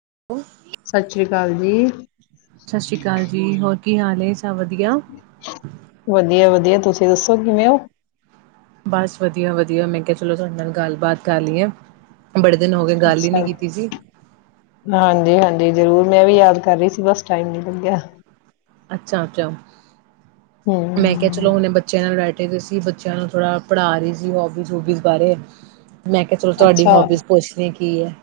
[unintelligible] ਸਤਿ ਸ੍ਰੀ ਅਕਾਲ ਜੀ। ਸਤਿ ਸ੍ਰੀ ਅਕਾਲ ਜੀ, ਹੋਰ ਕੀ ਹਾਲ ਏ? ਵਧੀਆ ਵਧੀਆ ਤੁਸੀਂ ਦੱਸੋ ਕਿਵੇਂ ਹੋ? ਬਸ ਵਧੀਆ ਵਧੀਆ। ਮੈਂ ਕਿਹਾ ਚਲੋ ਤੁਹਾਡੇ ਨਾਲ ਗੱਲਬਾਤ ਕਰ ਲੀਏ ਬੜੇ ਦਿਨ ਹੋ ਗਏ ਗੱਲ ਈ ਅੱਛਾ। ਨੀ ਕੀਤੀ ਸੀ। ਜੀ ਜ਼ਰੂਰ ਮੈਂ ਵੀ ਯਾਦ ਕਰ ਰਹੀ ਸੀ। ਬਸ, ਟਾਈਮ ਈ ਨੀ ਲੱਗਿਆ ਅੱਛਾ ਅੱਛਾ ਮੈਂ ਕਿਹਾ ਚਲੋ ਹਮ। ਹੁਣ ਬੱਚਿਆਂ ਨੂੰ ਲੈ ਕੇ ਏ ਸੀ ਬੱਚਿਆਂ ਨੂੰ ਥੋੜ੍ਹਾ ਪੜ੍ਹਾ ਰਹੀ ਸੀ। ਹੋਬੀਜ਼ -ਹੂਬੀਜ਼ ਬਾਰੇ ਮੈਂ ਕਿਹਾ ਚਲੋ ਤੁਹਾਡੀ ਅੱਛਾ ਹੋਬੀਜ਼ ਪੁੱਛ ਲੀ- ਕੀ ਹੈ?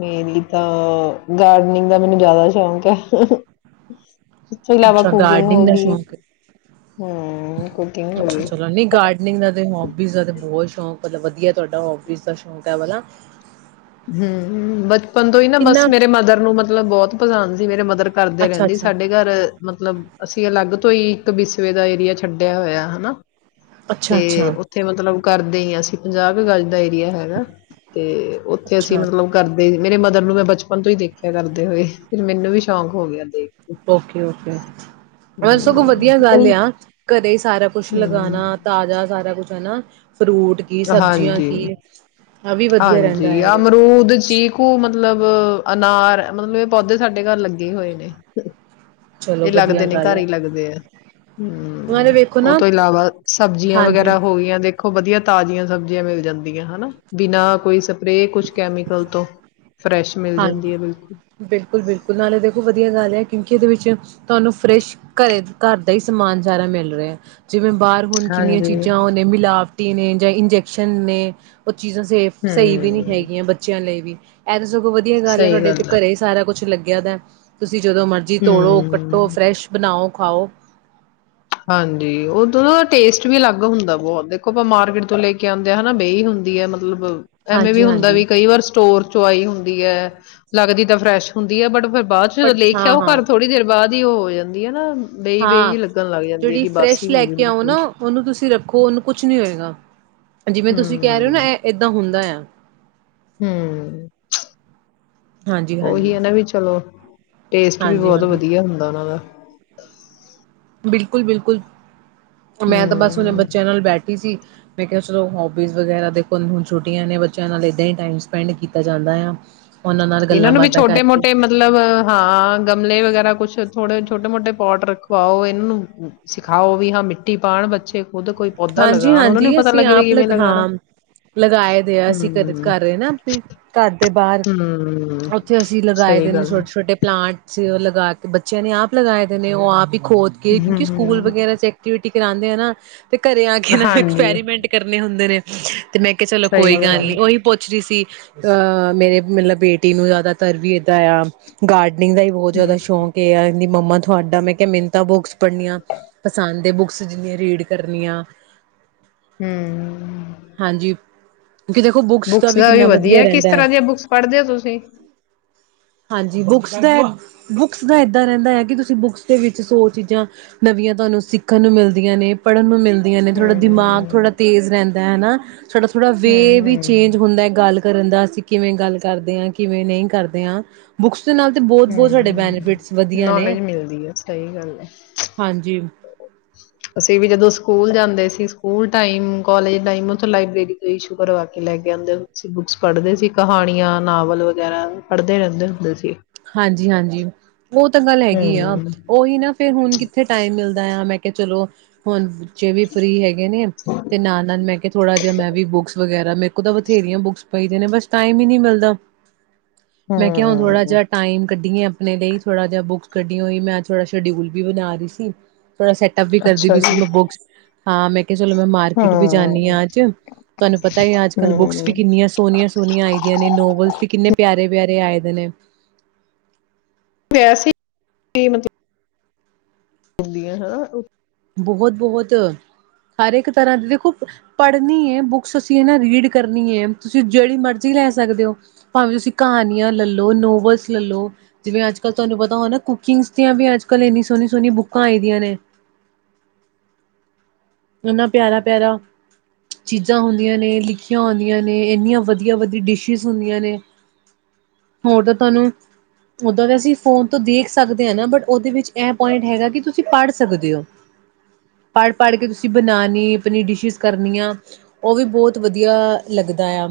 ਮੇਨਲੀ ਤਾਂ ਮੈਨੂੰ ਗਾਰਡਨਿੰਗ ਦਾ ਜਿਆਦਾ ਸ਼ੌਂਕ ਆ। ਅੱਛਾ ਗਾਰਡਨਿੰਗ ਦਾ ਸ਼ੌਕ ਐ। ਹਮ ਕੁਕਿੰਗ ਹੋ ਅੱਛਾ ਗਈ। ਚਲੋ ਨਹੀਂ ਗਾਰਡਨਿੰਗ ਦਾ ਹੋਬੀਜ਼ ਦਾ ਤਾਂ ਬਹੁਤ ਸ਼ੌਕ- ਮਤਲਬ ਵਧੀਆ ਤੁਹਾਡਾ ਹੋਬੀਜ਼ ਦਾ ਸ਼ੌਕ ਐ ਵਾਲਾ। ਹਮ ਹਮ ਬਚਪਨ ਤੋਂ ਹੀ ਨਾ ਕਿੰਨਾ ਬਸ ਮੇਰੇ ਮਦਰ ਨੂੰ ਮਤਲਬ ਬਹੁਤ- ਪਸੰਦ ਸੀ ਮੇਰੇ ਮਦਰ- ਕਰਦੇ ਅੱਛਾ ਰਹਿੰਦੀ ਅੱਛਾ ਸਾਡੇ ਘਰ, ਮਤਲਬ- ਅਸੀਂ ਅਲੱਗ ਤੋਂ ਈ ਇੱਕ ਬਿਸਵੇ ਦਾ ਏਰੀਆ ਛੱਡਿਆ ਹੋਇਆ ਹਨਾ। ਅੱਛਾ ਤੇ ਅੱਛਾ ਔਥੇ ਮਤਲਬ ਕਰਦੇ ਈ ਆਂ ਅਸੀਂ, ਪੰਜਾਹ ਕੂ ਗਜ ਦਾ ਏਰੀਆ ਹੈਗਾ ਤੇ- ਤੇ ਅਸੀਂ ਅੱਛਾ ਮਤਲਬ ਕਰਦੇ ਈ ਮੇਰੇ ਮਦ ਤੇਨੂੰ ਮੈਂ ਬਚਪਨ ਤੋਂ ਈ ਦੇਖਿਆ ਕਰਦੇ ਹੋਏ, ਫੇਰ ਮੈਨੂੰ ਵੀ ਸ਼ੌਂਕ ਹੋ ਗਿਆ ਦੇਖ ਕੇ ਔਕੇ-ਔਕੇ ਅ ਸਗੋਂ ਹਮ ਵਧੀਆ ਗੱਲ ਯਾਂ ਘਰੇ ਸਾਰਾ ਕੁਛ ਹਮ ਲਗਾਣਾ, ਤਾਜ਼ਾ ਸਾਰਾ ਕੁਛ। ਹਨਾ ਫਰੂਟ ਕੀ, ਸਬਜੀਆਂ ਹਾਂਜੀ ਕੀ, ਆ ਵੀ ਵਧੀਆ ਹਾਂਜੀ ਰੈੰਦਾ ਐ ਐਦੇ ਵਿੱਚ। ਅਮਰੂਦ ਚੀਕੂ ਮਤਲਬ ਅਨਾਰ ਮਤਲਬ ਏ ਪੌਦੇ ਸਾਡੇ ਘਰ ਲੱਗੇ ਹੋਏ ਨੇ। ਚਲੋ ਏ ਵਧੀਆ ਲੱਗਦੇ ਨੀ ਗੱਲ ਘਰ ਹੈ ਈ ਲੱਗਦੇ ਏ। ਨਾਲੇ ਹੰ, ਵੇਖੋ ਔ ਨਾ ਤੋਂ ਇਲਾਵਾ ਸਬਜੀਆਂ ਹਾਂਜੀ ਵਗੈਰਾ ਹੋ ਗਈਆਂ ਦੇ ਦੇਖੋ ਵਧੀਆ ਤਾਜੀਆਂ ਸਬਜੀਆਂ ਮਿਲ ਜਾਂਦੀਆਂ ਹਨਾ, ਬਿਨਾਂ ਕੋਈ ਸੱਪਰੇ, ਕੁੱਛ ਕੈਮੀਕਲ ਤੋਂ। ਫਰੈਸ਼ ਮਿਲ ਹਾਂਜੀ, ਜਾਂਦੀ ਹੈ ਬਿਲਕੁਲ ਬਿਲਕੁਲ-ਬਿਲਕੁਲ ਨਾਲੇ ਦੇਖੋ ਵਧੀਆ ਗੱਲ ਐ ਕਿਉਂਕਿ ਇਦੇ ਵਿੱਚ- ਤੁਆਨੂੰ ਫਰੈਸ਼ ਘਰੇ ਘਰ ਦਾ ਈ ਸਮਾਨ ਸਾਰਾ ਮਿਲ ਰਿਐ। ਜਿਵੇਂ ਬਾਰ ਹੁਨ ਕਿੰਨੀਆਂ ਹਾਂਜੀ ਚੀਜਾਂ ਔ ਨੇ ਮਿਲਾਵਟੀ ਨੇ- ਜਾਂ ਇੰਜੈਕਸ਼ਨ ਨੇ ਉ ਚੀਜ਼ਾਂ ਸੇਫ਼-ਸਈ ਵੀ ਨੀਂ ਹਮ ਹੈਗੀਆਂ ਬੱਚਿਆਂ ਲਈ ਵੀ। ਇਜ਼ [unintelligible] ਸਗੋਂ ਵਧੀਆ ਗੱਲ ਐ ਸਹੀ ਤੁਹਾਡੇ ਇੱਥੇ ਆ ਘਰੇ ਈ ਸਾਰਾ ਕੁਛ ਲੱਗ- [unintelligible] ਦਾ ਤੁਸੀਂ ਤੁਸੀਂ ਜਦੋਂ ਮਰਜ਼ੀ ਤੋੜੋ, ਕੱਟੋ, ਹਮ ਫਰੈਸ਼ ਬਨਾਓ। ਖਾਓ। ਹਾਂਜੀ, ਉਦੋਂ ਨਾ ਟੇਸਟ ਵੀ ਅਲੱਗ ਹੁੰਦਾ ਬਹੁਤ ਦੇਖੋ ਆਪਾਂ ਮਾਰਕੀਟ ਤੋਂ ਲੈ ਕੇ ਆਂਦੇ ਆ ਹਨਾ ਬੇਈ ਹੁੰਦੀ ਆ ਮਤਲਬ- ਐਵੇਂ ਵੀ ਹੁੰਦਾ ਹਾਂਜੀ-ਹਾਂਜੀ ਵੀ ਕਈ ਵਾਰ ਸਟੋਰ ਚੋ ਆਈ ਹੁੰਦੀ ਐ। ਲੱਗਦੀ ਤਾਂ ਫਰੈਸ਼ ਹੁੰਦੀ ਹੈ ਬਟ ਫਿਰ ਬਾਅਦ ਚ ਜਦੋਂ ਬਟ ਲੇ ਕੇ ਆਉ ਹਾਂ-ਹਾਂ, ਹਾਂ ਘਰ ਥੋੜੀ ਦੇਰ ਬਾਅਦ- ਵੀ ਉਹ ਹੋ ਜਾਂਦੀ ਐ ਨਾ ਬੇਈ ਵੇਈ ਹਾਂ ਜੀ ਲੱਗਣ ਲੱਗ ਜਾਂਦ ਜਿਹੜੀ ਫਰੈਸ਼ ਲੈ ਕੇ ਆਓ ਨਾ ਔਨੂੰ ਤੁਸੀਂ ਰੱਖੋ ਔਨੂੰ ਕੁਛ ਨੀ ਹੋਏਗਾ। ਜਿਵੇਂ ਤੁਸੀਂ ਕਹਿ ਰਹੇ ਹੋ ਨਾ ਐਂ ਏਦਾਂ ਹੁੰਦਾ ਯਾ ਹੰ ਉਹੀ ਹਾਂਜੀ-ਹਾਂਜੀ ਐ ਨਾ ਵੀ ਚਲੋ ਟੇਸਟ ਵੀ ਹਾਂਜੀ ਬਹੁਤ ਹਾਂਜੀ ਵਧੀਆ ਹੁੰਦਾ ਔਨਾਂ ਦਾ ਬਿਲਕੁਲ- ਬਿਲਕੁਲ। ਮੈਂ ਤਾਂ ਬਸ ਉਹਨਾ ਹੂੰ। ਬੱਚਿਆਂ ਨਾਲ ਬੈਠੀ ਸੀ। ਮੈਂ ਕਿਹਾ ਚੱਲੋ ਹੋਬੀਜ਼ ਵਗੈਰਾ ਦੇਖ [unintelligible] ਛੁੱਟੀਆਂ ਨੇ ਬੱਚਿਆਂ ਨਾਲ ਏਦਾਂ ਹੀ ਟਾਈਮ ਸਪੈਂਡ ਕੀਤਾ ਜਾਂਦਾ ਆ। ਉਹਨਾਂ ਨਾਲ ਇਹਨਾਂ ਗੱਲਾਂ ਨੂੰ ਵੀ ਬਾਤਾਂ ਛੋਟੇ ਕਰਕੇ ਮੋਟੇ ਮਤਲਬ ਹਾਂ ਗਮਲੇ ਵਗੈਰਾ ਕੁੱਛ, ਥੋੜੇ ਛੋਟੇ ਮੋਟੇ ਪੌਟ ਰਖਵਾਓ ਇਹਨਾਂ ਨੂੰ ਸਿਖਾਓ ਵੀ ਹਾਂ ਮਿੱਟੀ ਪਾਉਣ ਬੱਚੇ। ਖੁਦ ਕੋਈ ਪੌਦਾ ਹਾਂਜੀ ਲਗਾਣ ਉਹਨਾਂ ਨੂੰ ਵੀ ਹਾਂਜੀ ਪਤਾ ਅਸੀਂ ਲੱਗੇ ਵੀ ਆਪ ਕਿਵੇਂ ਲਗ ਲਗਾਣਾ ਹਾਂ, ਲਗਾਏ ਦੇ ਆ ਅਸੀਂ ਘਰ ਹੂੰ, ਕਰ ਰਹੇ ਨਾ ਆਪਣੇ ਘਰ ਦੇ ਬਾਹਰ। ਹੂੰ ਉੱਥੇ ਅਸੀਂ ਲਗਾਏ ਸਹੀ ਦੇ ਨੇ ਗੱਲ ਐ। ਛੋਟੇ ਛੋਟੇ ਪਲਾਂਟ। ਬੱਚੇ ਉਹ ਲਗਾ ਕੇ ਬੱਚਿਆਂ ਨੇ ਆਪ ਲਗਾਏ ਦੇ ਨੇ ਉਹ ਆਪ ਹੀ, ਖੋਦ ਕੇ ਕਿਸ ਸਕੂਲ ਹੂੰ, ਵਗੈਰਾ ਚ ਐਕਟੀਵਿਟੀ-ਥ ਕਰਾਂਉਂਦੇ ਆ ਨਾ, ਤੇ ਘਰੇ ਆ ਕੇ ਇਹਨਾਂ ਨੂੰ ਹਾਂਜੀ ਐਕਸਪੈਰੀਮੈਂਟ ਕਰਨੇ ਹੁੰਦੇ ਨੇ, [unintelligible] ਤੇ ਮੈਂ ਕਿਹਾ ਚਲੋ ਕੋਈ ਸਹੀ ਗੱਲ ਐ ਨੀ ਉਹੀ ਪੁੱਛ ਰਹੀ ਸੀ। ਅਹ ਮੇਰੇ ਮਤਲਬ ਬੇਟੀ ਨੂੰ ਜ਼ਿਆਦਾਤਰ ਵੀ ਏਦਾਂ ਆ ਗਾਰਡ, ਿਨਦ ਦਾ ਹੀ ਬਹੁਤ ਜ਼ਿਆਦਾ ਹੂੰ, ਸ਼ੌਕ ਆ। ਨੀ ਮੰਮਾ ਤੁਹਾਡਾ ਮੈਂ ਕਿਹਾ ਮਿੰਨ ਤਾਂ ਬੁੱਕਸ, ਪੜ੍ਹਨੀਆਂ ਪਸੰਦ ਹੈ ਬੁੱਕ, ਆਕਸੀਜਨ ਦੀ ਰੇੜ, ਕਰਨੀਆਂ, ਹੂੰ। ਹਾਂਜੀ। ਕਿਉਂਕਿ ਦੇਖੋ ਬੁੱਕਸ ਦਾ ਵੀ ਕਿੰਨਾ ਵਧੀਆ ਕਿਸ ਰਹਿੰਦਾ ਹੈ ਤਰ੍ਹਾਂ ਦੀਆਂ ਬੁੱਕਸ ਪੜ੍ਹਦੇ ਹੋ ਤੁਸੀਂ? ਹਾਂਜੀ ਬੁੱਕਸ ਦਾ ਬੁੱਕਸ ਦਾ ਇੱਦਾਂ ਰਹਿੰਦਾ ਹੈ ਕਿ ਤੁਸੀਂ ਬੁੱਕਸ ਦੇ ਵਿੱਚ ਸੌ ਚੀਜ਼ਾਂ ਨਵੀਆਂ ਤੁਹਾਨੂੰ ਸਿੱਖਣ ਨੂੰ ਮਿਲਦੀਆਂ ਨੇ ਪੜ੍ਹਨ ਨੂੰ ਮਿਲ ਨੇ ੋੜਾ [unintelligible] ਦਿਮਾਗ ਹੂੰ, ਥੋੜਾ ਤੇਜ਼ ਰਹਿੰਦਾ ਹੈ ਨਾ, ਸਾਡਾ ਥੋੜ੍ਹਾ ਵੇ ਹੂੰ, ਵੀ ਚੇਂਜ ਹੂੰ, ਹੁੰਦਾ ਹੈ ਗੱਲ ਕਰਨ ਦਾ ਅਸੀਂ ਕਿਵੇਂ ਗੱਲ ਕਰਦੇ ਹਾਂ ਕਿਵੇਂ ਨਹੀਂ ਕਰਦੇ ਹਾਂ। ਬੁਕਸ ਦੇ ਨਾਲ ਬਹੁਤ ਬਹੁਤ ਸਾਡੇ ਹੂੰ। ਬੈਨੀਫਿਟ ਨੌਲੇਜ ਮਿਲਦੀ ਹੈ, ਸਹੀ ਗੱਲ ਹੈ। ਹਾਂਜੀ ਅਸੀਂ ਵੀ ਜਦੋਂ ਸਕੂਲ ਜਾਂਦੇ ਸੀ ਸਕੂਲ ਟਾਈਮ ਕਾਲਜ ਟਾਈਮ ਉੱਥੋਂ ਲਾਇਬ੍ਰੇਰੀ ਤੋਂ ਇਸ਼ੂ ਕਰਵਾ ਕੇ ਲੈ ਕੇ ਆਉਦੇ ਸੀ ਬੁੱਕਸ ਪੜ੍ਹਦੇ ਸੀ ਕਹਾਣੀਆਂ ਨਾਵਲ ਵਗੈਰਾ ਪੜ੍ਹਦੇ ਰਹਿੰਦੇ ਹੁੰਦੇ ਸੀ। ਹਾਂਜੀ-ਹਾਂਜੀ, ਉਹ ਤਾਂ ਗੱਲ ਹੈਗੀ ਆ, ਹੂੰ ਉਹੀ ਨਾ ਫਿਰ ਹੁਣ ਕਿੱਥੇ ਟਾਈਮ ਮਿਲਦਾ। [unintelligible] ਮੈਂ ਕਿਹਾ ਚਲੋ ਹੁਣ, ਬੱਚੇ ਵੀ ਫ੍ਰਰੀ ਹੈਗੇ ਨੇ, ਤੇ ਨਾਲ ਨਾਲ ਮੈਂ ਕੇ ਥੋੜਾ ਜਿਹਾ ਮੈਂ ਵੀ ਬੁੱਕਸ ਵਗੈਰਾ, [unintelligible] ਮੇਰੇ ਕੋ ਤਾਂ ਬਥੇਰੀਆਂ ਬੁੱਕਸ ਪਈ ਦੀਆਂ ਨੇ ਬਸ ਟਾਈਮ ਹੀ ਨਹੀਂ ਮਿਲਦਾ। ਹੂ ਹੂ ਹੂ ਟਾਇਮ ਕੱਢੀ ਆਪਣੇ ਲਈ ਥੋੜਾ ਜਿਹਾ ਬੁੱਕਸ ਕੱਢੀ ਹੋਈ ਮੈਂ ਥੋੜਾ ਸ਼ਡਿਊਲ ਵੀ ਬਣਾ ਰਹੀ ਸੀ। ਥੋੜਾ ਸੈਟਅਪ ਵੀ ਕਰਦੀ ਅੱਛਾ ਪਈ ਸੀ ਜੀ ਮੈਂ ਬੁਕਸ। ਹਾਂ ਮੈਂ। ਚਲੋ ਮੈਂ ਮਾਰਕੀਟ ਵੀ ਜਾਂਦੀ ਹੂੰ ਆ ਅੱਜ ਤੁਹਾਨੂੰ ਪਤਾ ਹੀ ਅੱਜ ਕੱਲ ਬੁੱਕਸ ਹੂੰ ਵੀ ਕਿੰਨੀਆਂ ਸੋਹਣੀਆਂ ਸੋਹਣੀਆਂ ਆਈ ਦੀਆਂ ਨੇ ਨੋਵਲਸ ਵੀ ਕਿੰਨੇ ਪਿਆਰੇ ਪਿਆਰੇ ਆਏ। ਅ [unintelligible] ਵੈਸੇ ਏ ਮਤਲਬ। ਹੁੰਦੀਆਂ ਹਨਾ। ਬਹੁਤ ਬਹੁਤ ਹਰ ਇੱਕ ਤਰ੍ਹਾਂ ਦੀ ਦੇਖੋ ਪੜ੍ਹਨੀ ਹੈ ਬੁੱਕਸ ਅਸੀਂ ਨਾ ਰੀਡ ਕਰਨੀ ਹੈ ਤੁਸੀਂ ਜਿਹੜੀ ਮਰਜ਼ੀ ਲੈ ਸਕਦੇ ਹੋ ਭਾਵੇਂ ਤੁਸੀਂ ਕਹਾਣੀਆਂ ਲੈ ਲਓ ਨੋਵਲਸ ਲੈ ਲਓ ਜਿਵੇਂ ਅੱਜ ਕੱਲ੍ਹ ਤੁਹਾਨੂੰ ਪਤਾ ਹੋ ਨਾ ਕੁਕਿੰਗਸ ਦੀਆਂ ਵੀ ਅੱਜ ਕੱਲ੍ਹ ਇੰਨੀ ਸੋਹਣੀ ਸੋਹਣੀ ਬੁੱਕਾਂ ਆਈ ਦੀਆਂ ਨੇ। ਇਨਾ ਪਿਆਰਾ ਪਿਆਰਾ ਚੀਜ਼ਾਂ ਹੁੰਦੀਆਂ ਨੇ ਲਿਖੀਆਂ ਹੁੰਦੀਆਂ ਨੇ ਇੰਨੀਆਂ ਵਧੀਆ ਵਧੀ ਡਿਸ਼ਿਸ ਹੁੰਦੀਆਂ ਨੇ ਹੋਰ ਤਾਂ ਤੁਹਾਨੂੰ ਉਓਦਾਂ ਦਾ ਅਸੀਂ ਫੋਨ ਤੋਂ ਦੇਖ ਸਕਦੇ ਹਾਂ ਨਾ ਬਟ ਉਹਦੇ ਵਿੱਚ ਇਹ ਪੁਆਇੰਟ ਹੈਗਾ ਕਿ ਤੁਸੀਂ ਪੜ੍ਹ ਸਕਦੇ ਹੋ ਪੜ੍ਹ ਪੜ੍ਹ ਕੇ ਤੁਸੀਂ। ਬਣਾਉਣੀ ਆਪਣੀ ਡਿਸ਼ਿਿਸ ਕਰਨੀਆਂ ਉਹ ਵੀ ਬਹੁਤ ਵਧੀਆ ਲੱਗਦਾ ਆ